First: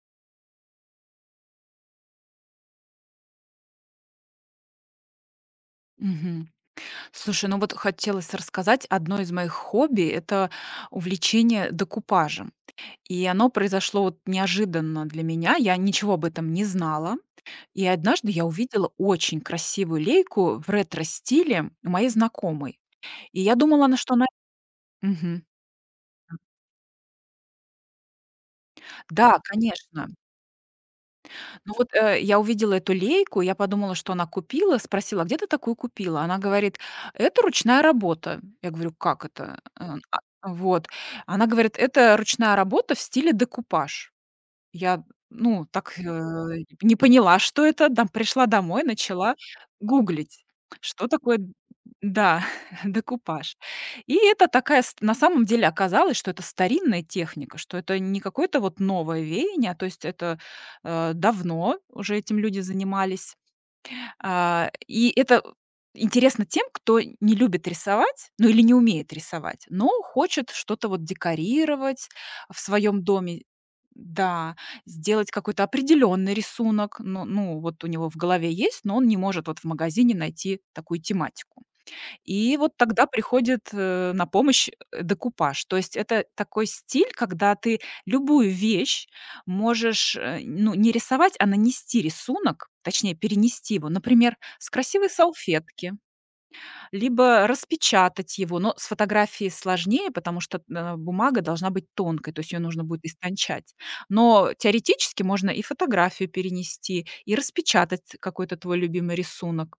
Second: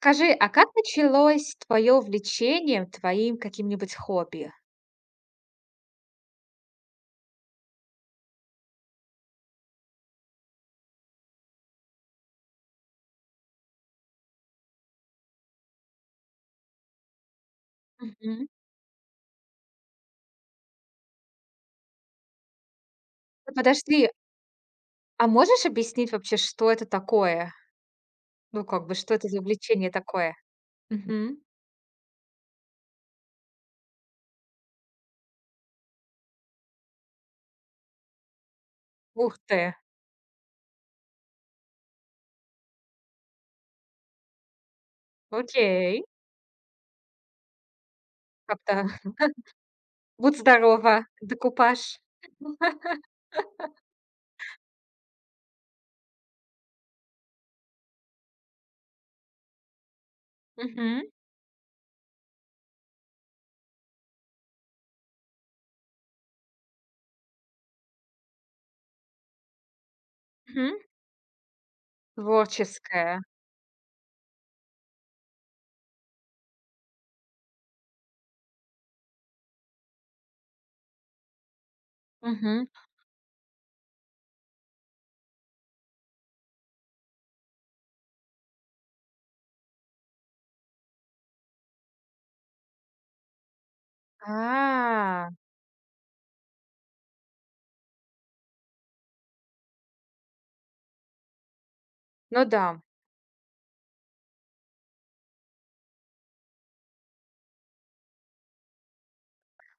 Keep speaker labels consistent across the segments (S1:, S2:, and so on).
S1: Скажи, а как началось твое увлечение твоим каким-нибудь хобби?
S2: Мгм. Слушай, ну вот хотелось рассказать. Одно из моих хобби- это увлечение декупажем. И оно произошло вот неожиданно для меня. Я ничего об этом не знала. И однажды я
S1: Мгм.
S2: увидела очень красивую лейку в ретро-стиле у моей знакомой. И я думала, на
S1: Подожди,
S2: что она.
S1: а
S2: Мгм.
S1: можешь объяснить вообще, что это такое? Ну, как бы, что это за
S2: Да,
S1: увлечение
S2: конечно.
S1: такое? Мгм.
S2: Ну вот, я увидела эту лейку, я подумала, что она купила, спросила: «А "Где ты такую купила?" Она говорит: "Это ручная работа". Я говорю: "Как
S1: Ух
S2: это?"
S1: ты,
S2: Вот. Она говорит: "Это ручная работа в стиле декупаж". Я, ну, так,
S1: окей.
S2: не поняла, что это, дам пришла домой,
S1: Как-то
S2: начала
S1: будь
S2: гуглить,
S1: здорова,
S2: что такое д
S1: докупаж.
S2: да, декупаж. И это такая ст на самом деле оказалось, что это старинная техника, что это не какое-то вот новое веяние, а то есть это,
S1: Мгм.
S2: давно уже этим люди занимались. И это интересно тем, кто не любит рисовать, ну, или не умеет рисовать, но хочет
S1: Мгм.
S2: что-то вот декорировать в своем
S1: Творческое.
S2: доме. Да, сделать какой-то определенный рисунок. Ну, вот у него в голове есть, но он не может вот в магазине найти такую тематику. И
S1: Мгм.
S2: вот тогда приходит, на помощь, декупаж. То есть это такой стиль, когда ты любую вещь можешь, ну, не рисовать, а нанести рисунок, точнее, перенести его, например, с красивой
S1: А,
S2: салфетки, либо распечатать его. Но с фотографией сложнее, потому что, бумага должна быть тонкой, то
S1: ну
S2: есть ее
S1: да.
S2: нужно будет истончать. Но теоретически можно и фотографию перенести, и распечатать какой-то твой любимый рисунок.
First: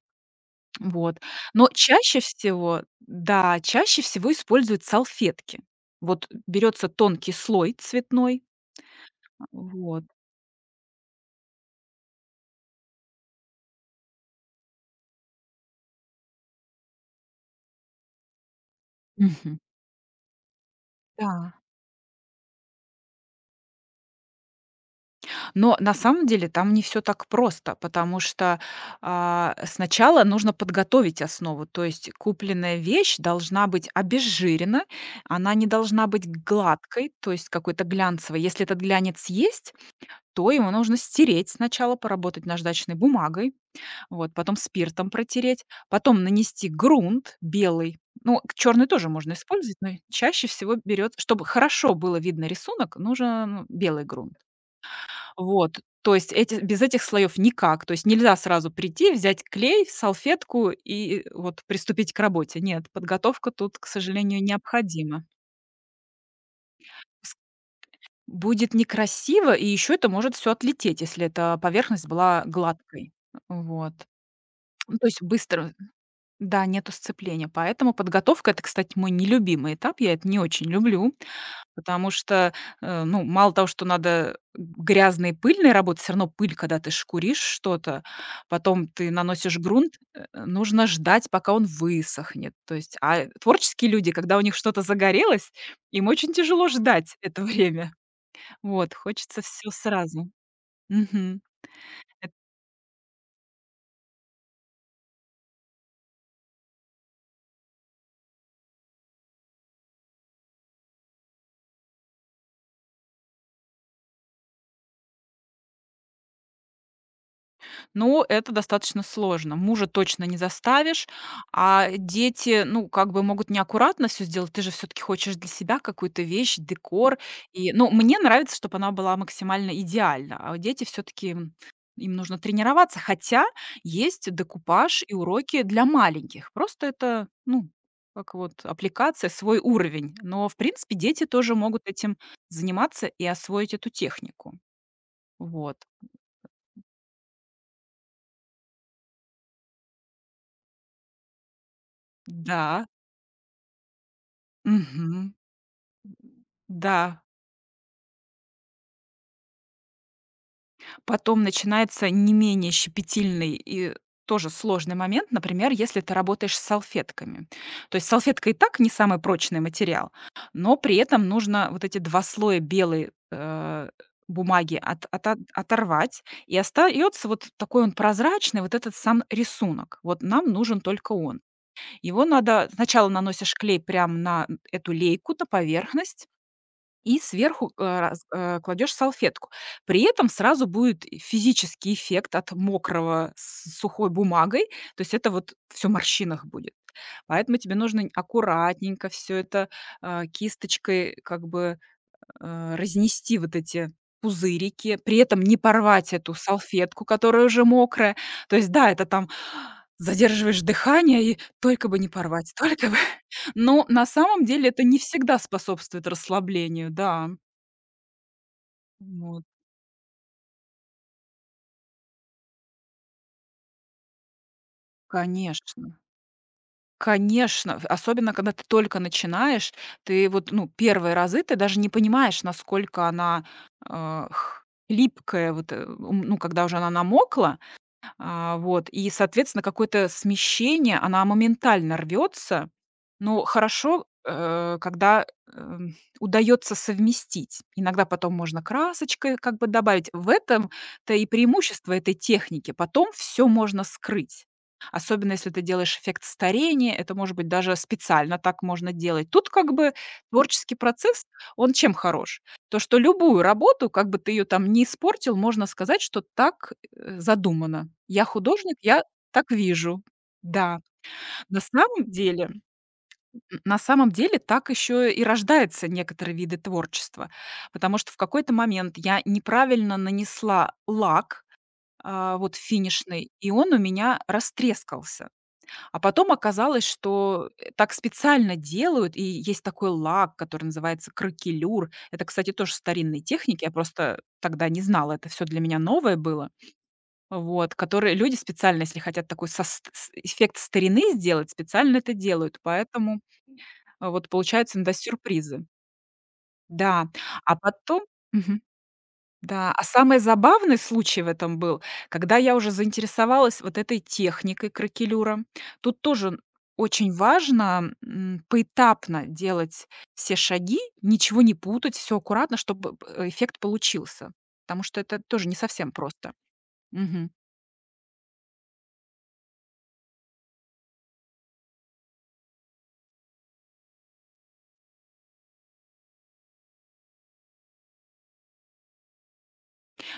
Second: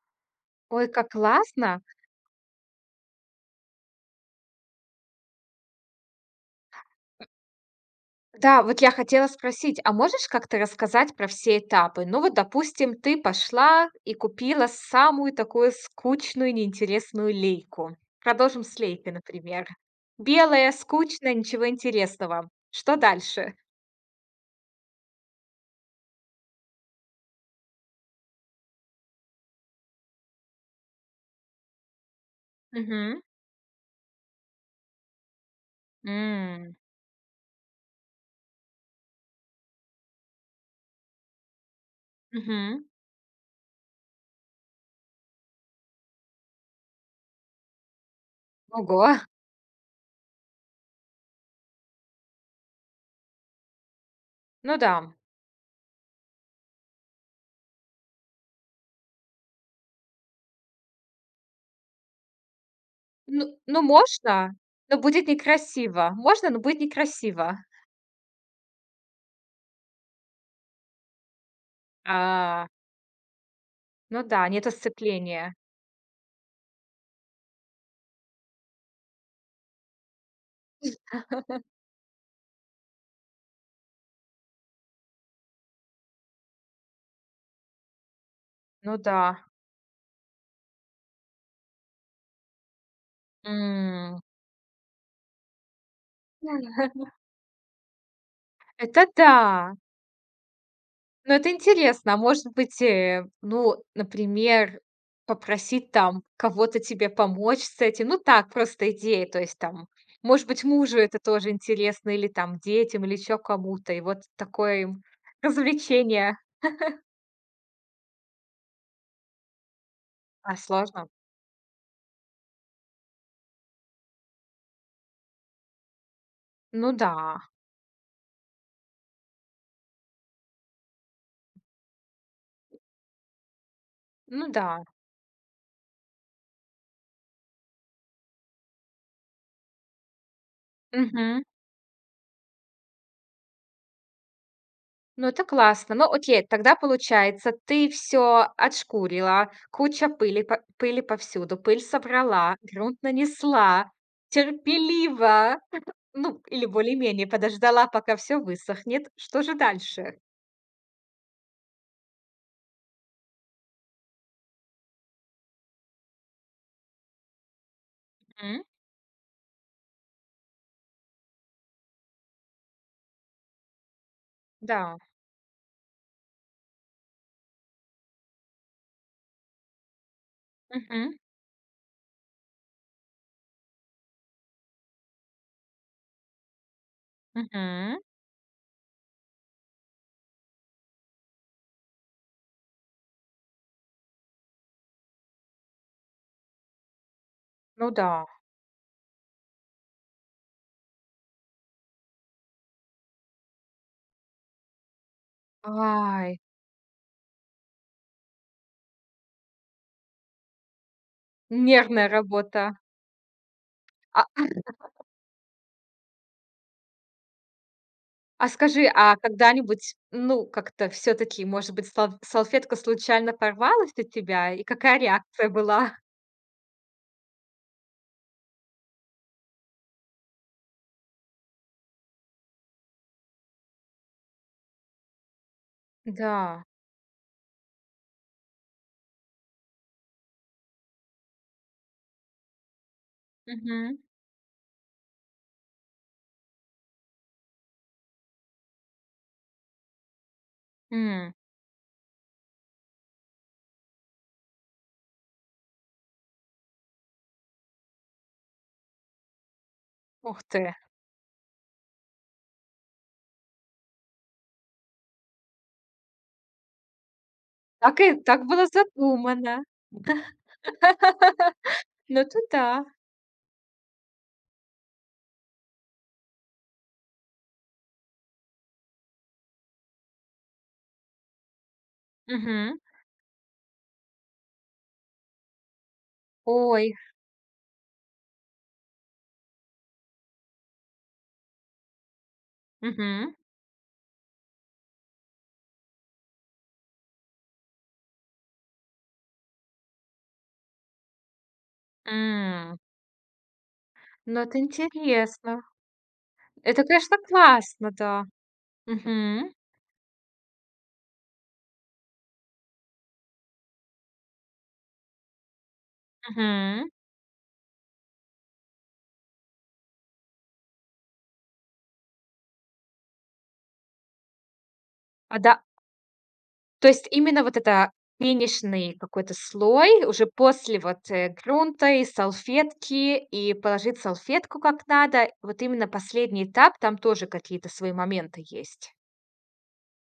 S1: Ой, как
S2: Вот. Но
S1: классно.
S2: чаще всего, да, чаще всего используют салфетки. Вот берется тонкий слой цветной,
S1: Да, вот я хотела спросить, а
S2: вот.
S1: можешь как-то рассказать про все этапы? Ну вот, допустим, ты пошла и купила самую такую скучную, неинтересную лейку. Продолжим с лейкой,
S2: Мгм.
S1: например. Белая, скучная,
S2: Да.
S1: ничего интересного. Что дальше?
S2: Но на самом деле там не все так просто, потому что, сначала нужно подготовить основу. То есть купленная вещь
S1: Мгм.
S2: должна быть обезжирена, она не должна быть
S1: М.
S2: гладкой, то есть какой-то глянцевой. Если этот глянец есть, то его нужно стереть, сначала поработать
S1: Мгм.
S2: наждачной бумагой. Вот, потом спиртом протереть, потом нанести грунт белый. Ну, черный тоже
S1: Ого.
S2: можно использовать, но чаще всего берет, чтобы хорошо было видно рисунок, нужен белый грунт.
S1: Ну да.
S2: Вот, то есть эти, без этих слоев никак. То есть нельзя сразу прийти, взять клей, салфетку и вот приступить к работе. Нет, подготовка
S1: Ну,
S2: тут,
S1: ну
S2: к сожалению,
S1: можно, но
S2: необходима.
S1: будет некрасиво. Можно, но будет
S2: С-
S1: некрасиво.
S2: Будет некрасиво, и еще это может все отлететь, если эта поверхность была
S1: А,
S2: гладкой. Вот.
S1: ну да, нету
S2: Ну, то есть
S1: сцепления.
S2: быстро. Да, нету сцепления. Поэтому подготовка- это, кстати, мой нелюбимый этап. Я это не очень люблю, потому что, ну, мало того, что надо грязной и пыльной работать, всё равно пыль, когда ты шкуришь что-то, потом
S1: Ну
S2: ты
S1: да.
S2: наносишь грунт, нужно ждать, пока он высохнет. То есть, а творческие люди,
S1: М.
S2: когда у них что-то загорелось, им очень тяжело ждать это время. Вот,
S1: Это
S2: хочется все
S1: да.
S2: сразу.
S1: Ну,
S2: Мгм.
S1: это интересно. А может быть, ну, например, попросить там кого-то тебе помочь с этим? Ну, так, просто идея. То есть там, может быть, мужу это тоже интересно, или там детям, или еще кому-то. И вот такое им развлечение.
S2: Ну, это достаточно сложно. Мужа точно не
S1: А,
S2: заставишь,
S1: сложно?
S2: а дети, ну, как бы могут неаккуратно все сделать. Ты же все таки хочешь для себя какую-то вещь,
S1: Ну да,
S2: декор. И, ну, мне нравится, чтобы она была максимально идеальна, а дети все таки им нужно тренироваться. Хотя есть
S1: ну да.
S2: декупаж и уроки для маленьких. Просто это, ну, как вот аппликация, свой уровень. Но, в принципе, дети
S1: Мгм.
S2: тоже могут этим заниматься и освоить эту технику.
S1: Ну, это
S2: Вот.
S1: классно. Ну, окей, тогда получается, ты все отшкурила, куча пыли, пыли повсюду, пыль собрала,
S2: Да.
S1: грунт нанесла,
S2: Мгм.
S1: терпеливо. Ну, или
S2: Да,
S1: более-менее подождала, пока все высохнет. Что же дальше?
S2: потом начинается не менее щепетильный и тоже сложный момент, например, если ты работаешь с салфетками. То есть салфетка и
S1: М.
S2: так не самый прочный материал, но при этом нужно вот эти 2 слоя белой, бумаги
S1: Да.
S2: от ота оторвать, и остается вот такой он прозрачный, вот этот сам рисунок. Вот нам нужен только
S1: Мгм.
S2: он. Его надо сначала наносишь клей прямо на эту лейку, на поверхность, и сверху,
S1: Мгм.
S2: раз кладешь салфетку. При этом сразу будет и физический эффект от мокрого с сухой бумагой. То есть это вот всё в морщинах будет. Поэтому тебе
S1: Ну
S2: нужно
S1: да.
S2: аккуратненько всё это, кисточкой как бы разнести вот эти пузырики, при этом не порвать эту
S1: Ай,
S2: салфетку, которая уже мокрая. То есть, да, это там задерживаешь дыхание и только бы
S1: нервная
S2: не порвать,
S1: работа.
S2: только бы. Но на
S1: А
S2: самом деле это не всегда способствует расслаблению, да.
S1: а скажи, а
S2: Вот,
S1: когда-нибудь, ну, как-то все таки может быть, салфетка случайно порвалась от тебя, и какая реакция была?
S2: конечно. Конечно, особенно когда ты только начинаешь, ты вот, ну, первые разы ты даже не понимаешь, насколько она э, х- липкая, вот, ну,
S1: Да.
S2: когда уже она намокла, а, вот, и, соответственно, какое-то смещение, она моментально рвется. Ну,
S1: Мгм.
S2: хорошо, когда, удается совместить. Иногда потом можно красочкой как бы добавить. В этом-то и
S1: М.
S2: преимущество этой техники. Потом все можно скрыть. Особенно если ты делаешь эффект старения, это, может быть, даже специально так можно делать. Тут как бы
S1: Ух
S2: творческий
S1: ты!
S2: процесс, он чем хорош? То, что любую работу, как бы ты ее там не испортил, можно сказать, что так, задумано.
S1: Так и
S2: Я
S1: так было
S2: художник, я так
S1: задумано.
S2: вижу. Да, на самом
S1: Ну, это
S2: деле
S1: да.
S2: Так еще и рождаются некоторые виды творчества, потому что в какой-то момент я неправильно нанесла лак, вот
S1: Мгм.
S2: финишный, и он у меня растрескался. А потом оказалось,
S1: Ой.
S2: что, так специально делают, и есть такой лак, который называется кракелюр. Это, кстати, тоже старинные
S1: Мгм.
S2: техники, я просто тогда не знала, это все для меня новое было. Вот, которые люди специально, если хотят такой со с эффект старины сделать, специально это делают,
S1: М.
S2: поэтому вот
S1: Ну, это
S2: получается иногда
S1: интересно.
S2: сюрпризы.
S1: Это,
S2: Да,
S1: конечно,
S2: а
S1: классно,
S2: потом
S1: да.
S2: мгм,
S1: Мгм,
S2: да, а самый забавный случай в этом был, когда я уже заинтересовалась вот этой техникой кракелюра. Тут тоже
S1: мгм.
S2: очень важно, поэтапно делать все шаги, ничего не путать, все аккуратно, чтобы эффект получился, потому что это
S1: А,
S2: тоже не
S1: да,
S2: совсем просто.
S1: то есть
S2: Мгм.
S1: именно вот это финишный какой-то слой уже после вот, грунта и салфетки, и положить салфетку как надо. Вот именно последний этап, там тоже какие-то свои моменты есть.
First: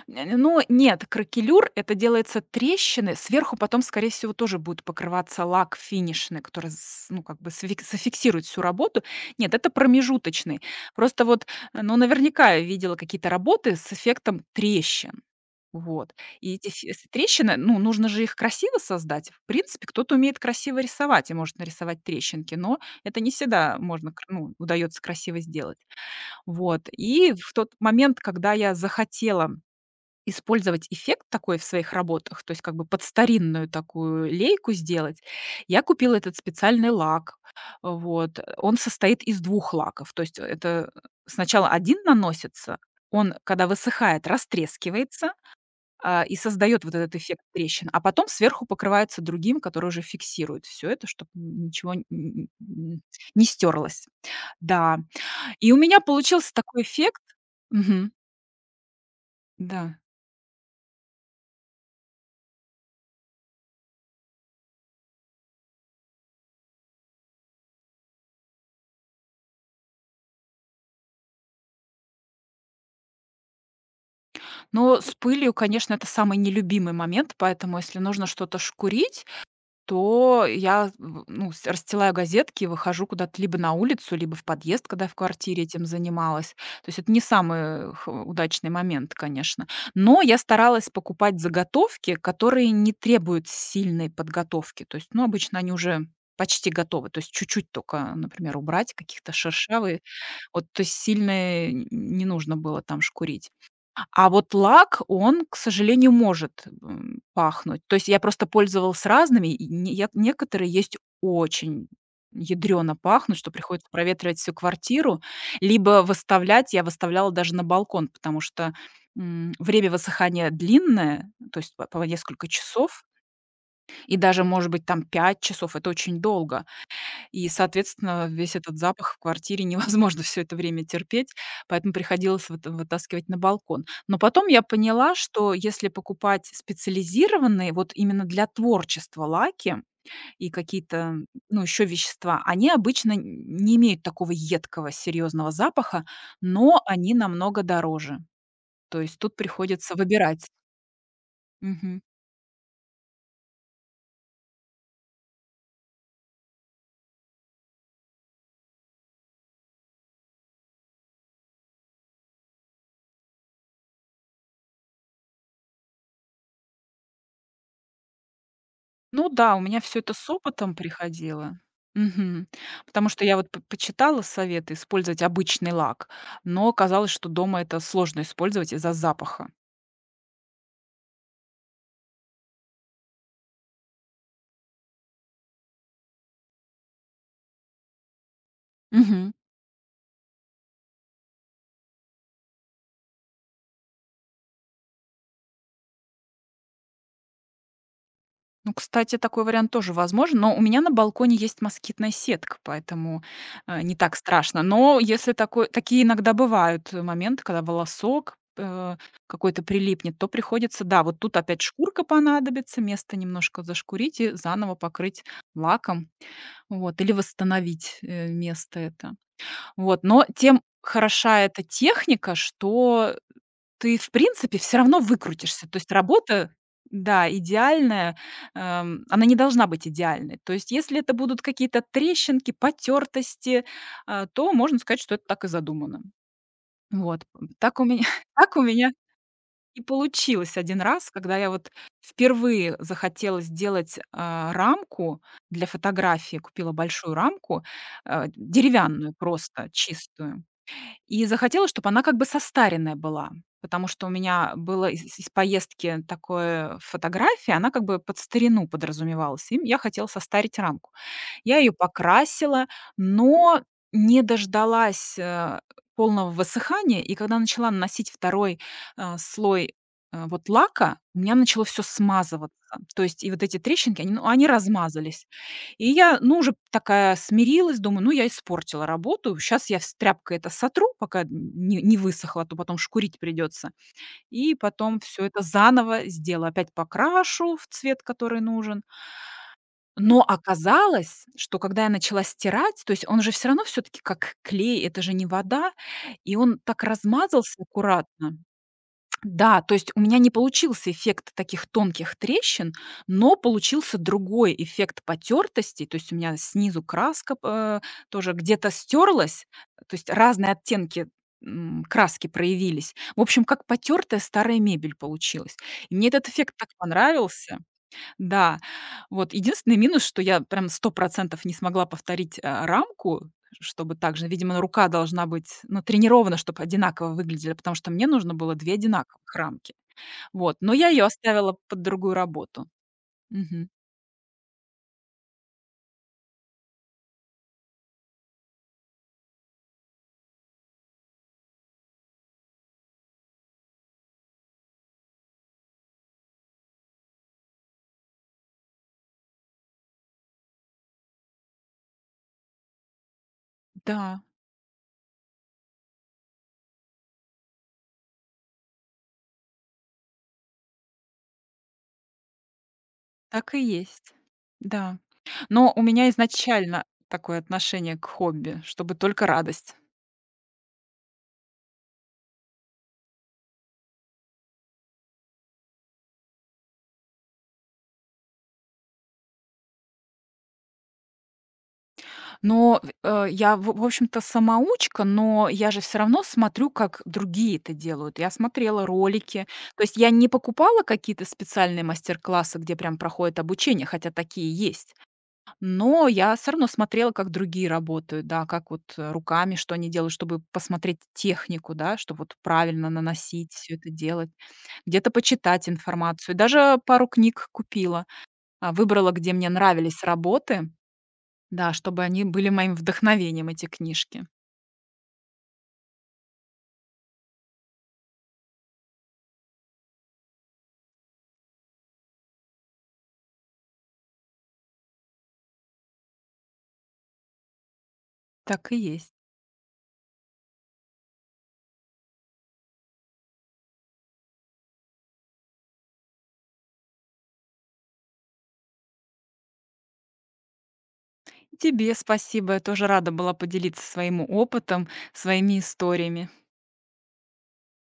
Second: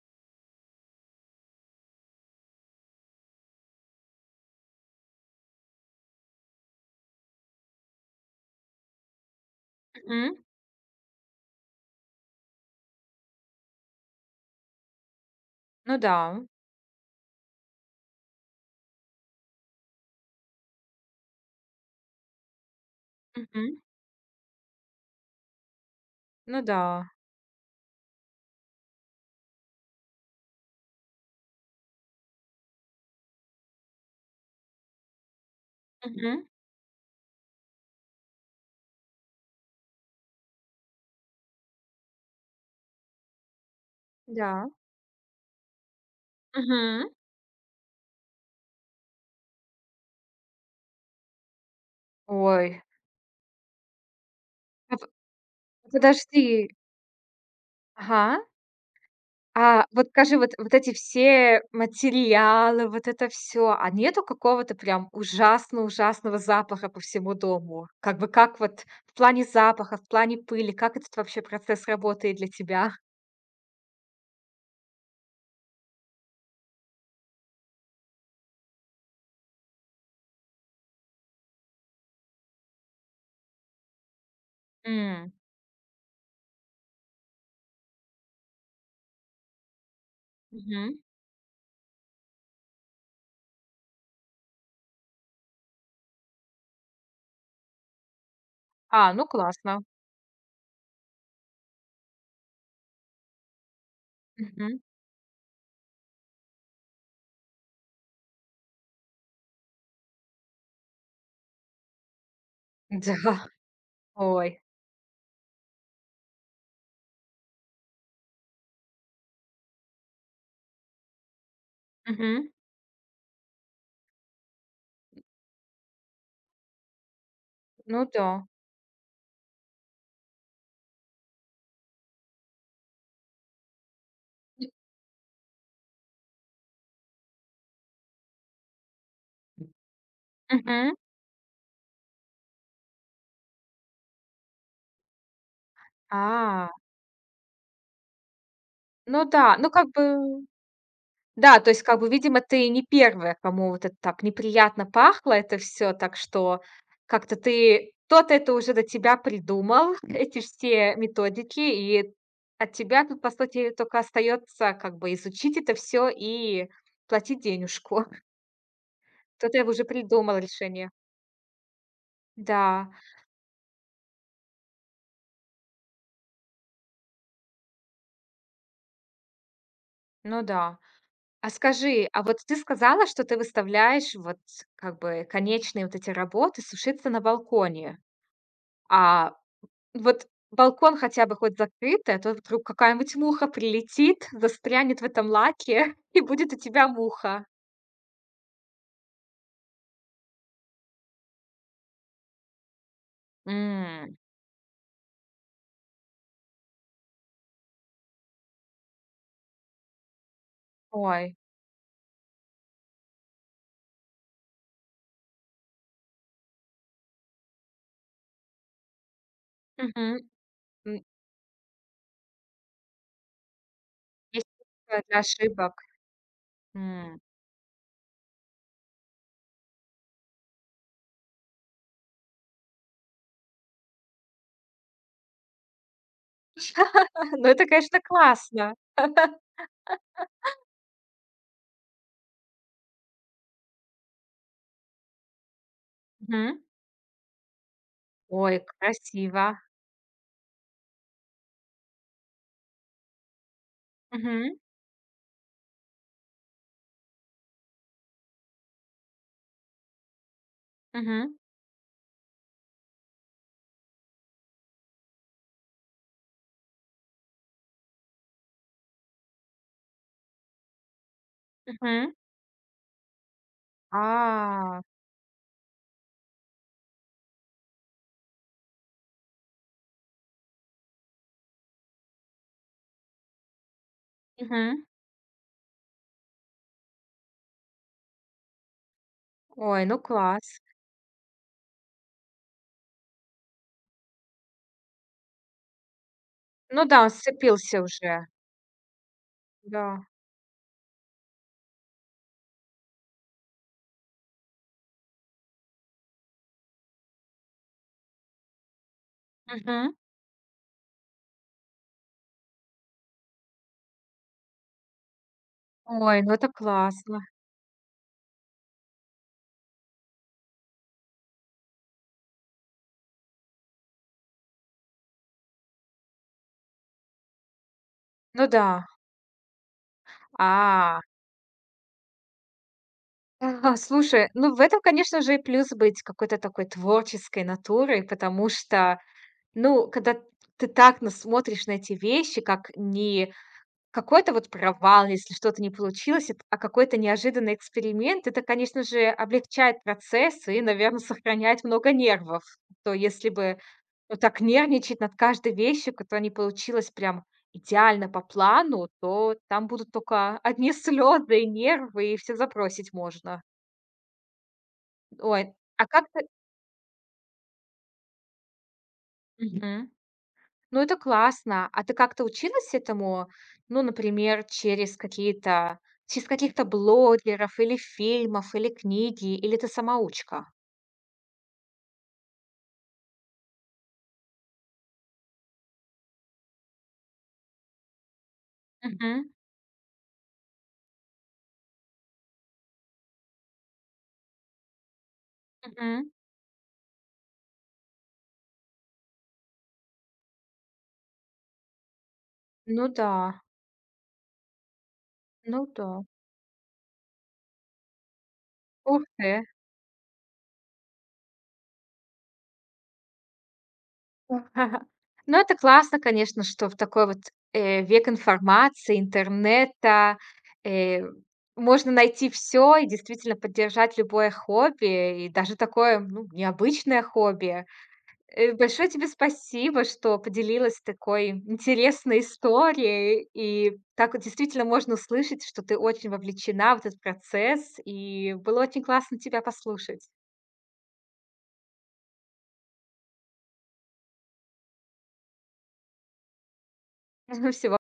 S2: Ну, нет, кракелюр- это делается трещины. Сверху потом, скорее всего, тоже будет покрываться лак финишный, который с ну, как бы сфик зафиксирует всю работу. Нет, это
S1: Мгм.
S2: промежуточный. Просто вот, ну, наверняка я видела какие-то работы с эффектом трещин.
S1: Ну
S2: Вот.
S1: да.
S2: И эти фи с трещины, ну, нужно же их красиво создать. В принципе, кто-то умеет красиво рисовать и может нарисовать трещинки, но это не всегда
S1: Мгм.
S2: можно кр ну, удаётся красиво сделать.
S1: Ну да.
S2: Вот. И в тот момент, когда я захотела использовать эффект такой в своих работах, то есть как бы под старинную такую лейку сделать. Я купила этот
S1: Мгм.
S2: специальный лак. Вот. Он состоит из двух лаков. То есть это сначала один наносится, он, когда высыхает,
S1: Да.
S2: растрескивается, и создает вот
S1: Мгм.
S2: этот эффект трещин, а потом сверху покрывается другим, который уже фиксирует все это, чтобы ничего н н
S1: Ой,
S2: н не стерлось.
S1: а
S2: Да.
S1: п
S2: И у меня
S1: подожди.
S2: получился такой эффект. Мгм.
S1: Ага. А
S2: Да.
S1: вот скажи, вот эти все материалы, вот это все, а нету какого-то прям ужасно-ужасного запаха по всему дому? Как бы как вот в плане запаха, в плане пыли, как этот вообще процесс работает для тебя?
S2: Но с пылью, конечно, это самый нелюбимый момент, поэтому если нужно что-то шкурить, то я, ну, расстилаю газетки и выхожу куда-то либо на улицу, либо в подъезд, когда я в
S1: М,
S2: квартире этим занималась. То есть это не самый удачный момент, конечно. Но я старалась
S1: мгм.
S2: покупать заготовки, которые не требуют сильной подготовки. То есть, ну, обычно они уже почти готовы, то есть чуть-чуть только, например, убрать
S1: А, ну
S2: каких-то
S1: классно.
S2: шершавые, вот, то есть сильно не нужно было там шкурить. А вот
S1: Мгм.
S2: лак, он, к сожалению, может, пахнуть. То есть я просто пользовалась разными, и не я некоторые есть очень ядрёно пахнут,
S1: Да.
S2: что приходится проветривать всю
S1: Ой.
S2: квартиру, либо выставлять. Я выставляла даже на балкон, потому что, время высыхания длинное, то есть по несколько
S1: Мгм.
S2: часов, и даже, может быть, там 5 часов- это очень долго. И,
S1: Ну
S2: соответственно,
S1: да.
S2: весь этот запах в квартире невозможно все это время терпеть, поэтому приходилось вытаскивать на балкон. Но потом я поняла, что если покупать специализированные вот именно для творчества лаки и
S1: Мгм.
S2: какие-то, ну, еще вещества, они обычно н не имеют такого едкого серьезного запаха,
S1: А,
S2: но они намного дороже. То есть
S1: ну
S2: тут
S1: да, ну как
S2: приходится
S1: бы.
S2: выбирать.
S1: Да, то есть, как бы, видимо, ты не первая, кому вот это так неприятно пахло это все, так что как-то ты кто-то это уже до тебя придумал, эти все методики, и от тебя тут, по сути, только остается, как бы, изучить это все и платить денежку.
S2: Ну да, у
S1: Кто-то
S2: меня
S1: уже
S2: все это с
S1: придумал
S2: опытом
S1: решение.
S2: приходило. Мгм.
S1: Да,
S2: Потому что я вот п почитала советы использовать обычный лак, но оказалось, что дома это сложно использовать из-за запаха.
S1: ну да. А скажи, а вот ты сказала, что ты выставляешь вот, как бы, конечные вот эти работы сушиться на балконе.
S2: Мгм.
S1: А вот балкон хотя бы хоть закрытый, а то вдруг какая-нибудь муха прилетит, застрянет в этом лаке, и будет у тебя муха.
S2: Ну, кстати, такой вариант тоже возможен, но у меня на балконе есть москитная сетка, поэтому, не так
S1: М.
S2: страшно. Но если такое такие иногда бывают моменты, когда волосок, какой-то прилипнет, то приходится, да, вот
S1: Ой,
S2: тут опять шкурка понадобится, место немножко зашкурить и заново покрыть лаком. Вот, или восстановить, место это. Вот,
S1: мгм.
S2: но тем
S1: М,
S2: хороша эта техника, что ты, в
S1: есть
S2: принципе, все равно
S1: такое для
S2: выкрутишься.
S1: ошибок.
S2: То есть работа,
S1: М.
S2: да, идеальная, она не должна быть идеальной. То есть если это будут какие-то трещинки, потертости, то можно сказать, что это так и задумано. Вот,
S1: Ну, это,
S2: так у
S1: конечно,
S2: меня так у
S1: классно.
S2: меня и получилось один раз, когда я вот впервые захотела сделать, рамку для фотографии.
S1: Мгм.
S2: Купила большую рамку,
S1: Ой,
S2: деревянную
S1: красиво.
S2: просто, чистую. И захотела, чтобы она как бы состаренная была, потому что у меня
S1: Мгм,
S2: было из поездки такое фотография, она как бы под старину подразумевалась, и я хотела состарить рамку.
S1: мгм,
S2: Я ее покрасила, но не дождалась, полного высыхания, и когда начала наносить второй слой, вот лака, у меня начало все
S1: мгм.
S2: смазываться. То есть и вот эти трещинки, они
S1: А,
S2: размазались. И я, ну, уже такая смирилась, думаю, ну, я испортила работу, сейчас я с тряпкой это сотру, пока н не не высохло, а то потом шкурить придется. И
S1: мгм.
S2: потом все это заново сделаю, опять покрашу в цвет, который нужен.
S1: Ой, ну
S2: Но
S1: класс.
S2: оказалось, что когда я начала стирать, то есть он же все равно все таки как клей, это же не вода, и он так
S1: Ну да, он
S2: размазался
S1: сцепился уже.
S2: аккуратно. Да, то есть у
S1: Да.
S2: меня не получился эффект таких тонких трещин, но получился другой эффект потертости. То есть у меня снизу краска тоже где-то стерлась,
S1: Мгм.
S2: то есть разные оттенки краски проявились. В общем, как потертая старая мебель получилась. И мне
S1: Ой,
S2: этот
S1: ну это
S2: эффект так
S1: классно.
S2: понравился. Да, вот единственный минус, что я прям сто процентов не смогла повторить, рамку, чтобы так же, видимо, рука должна быть ну, тренирована, чтобы одинаково выглядели, потому что мне нужно
S1: Ну
S2: было 2
S1: да.
S2: одинаковых рамки. Вот, но я
S1: А.
S2: ее оставила под другую работу. Мгм.
S1: Ага, слушай, ну, в этом, конечно же, и плюс быть какой-то такой творческой натурой, потому что, ну, когда ты так на смотришь на эти вещи, как не какой-то вот провал, если что-то не получилось, эт а какой-то неожиданный эксперимент, это, конечно же, облегчает процесс и, наверное, сохраняет много нервов. То если бы, ну,
S2: Да,
S1: так нервничать над каждой вещью, которая не получилась прям идеально по плану, то там будут только одни слёзы и нервы, и все запросить можно.
S2: так и есть. Да.
S1: Ой,
S2: Но у
S1: а как
S2: меня
S1: ты.
S2: изначально такое отношение к хобби, чтобы только радость.
S1: Мгм. Ну, это классно. А ты как-то училась этому? Ну, например, через какие-то через каких-то блогеров или фильмов, или книги, или ты самоучка?
S2: Но я, в общем-то, самоучка, но я же все равно смотрю, как другие это делают. Я смотрела
S1: Мгм,
S2: ролики. То есть я не покупала какие-то специальные мастер-классы, где прям проходит обучение, хотя такие есть. Но
S1: мгм.
S2: я все равно смотрела, как другие работают, да, как вот, руками, что они делают, чтобы посмотреть технику, да, чтобы вот
S1: Ну
S2: правильно
S1: да,
S2: наносить, все это делать. Где-то
S1: ну
S2: почитать
S1: да.
S2: информацию. Даже пару книг купила.
S1: Ух
S2: Выбрала,
S1: ты.
S2: где мне нравились работы. Да, чтобы они были моим вдохновением, эти книжки.
S1: Ну, это классно, конечно, что в такой вот, век информации, интернета, э, можно найти все и действительно поддержать любое хобби, и даже такое, ну, необычное хобби.
S2: Так и
S1: Большое тебе
S2: есть.
S1: спасибо, что поделилась такой интересной историей. И так вот действительно можно услышать, что ты очень вовлечена в этот процесс. И было очень классно тебя послушать.
S2: Тебе спасибо. Я тоже рада была поделиться своим опытом, своими историями.
S1: Всего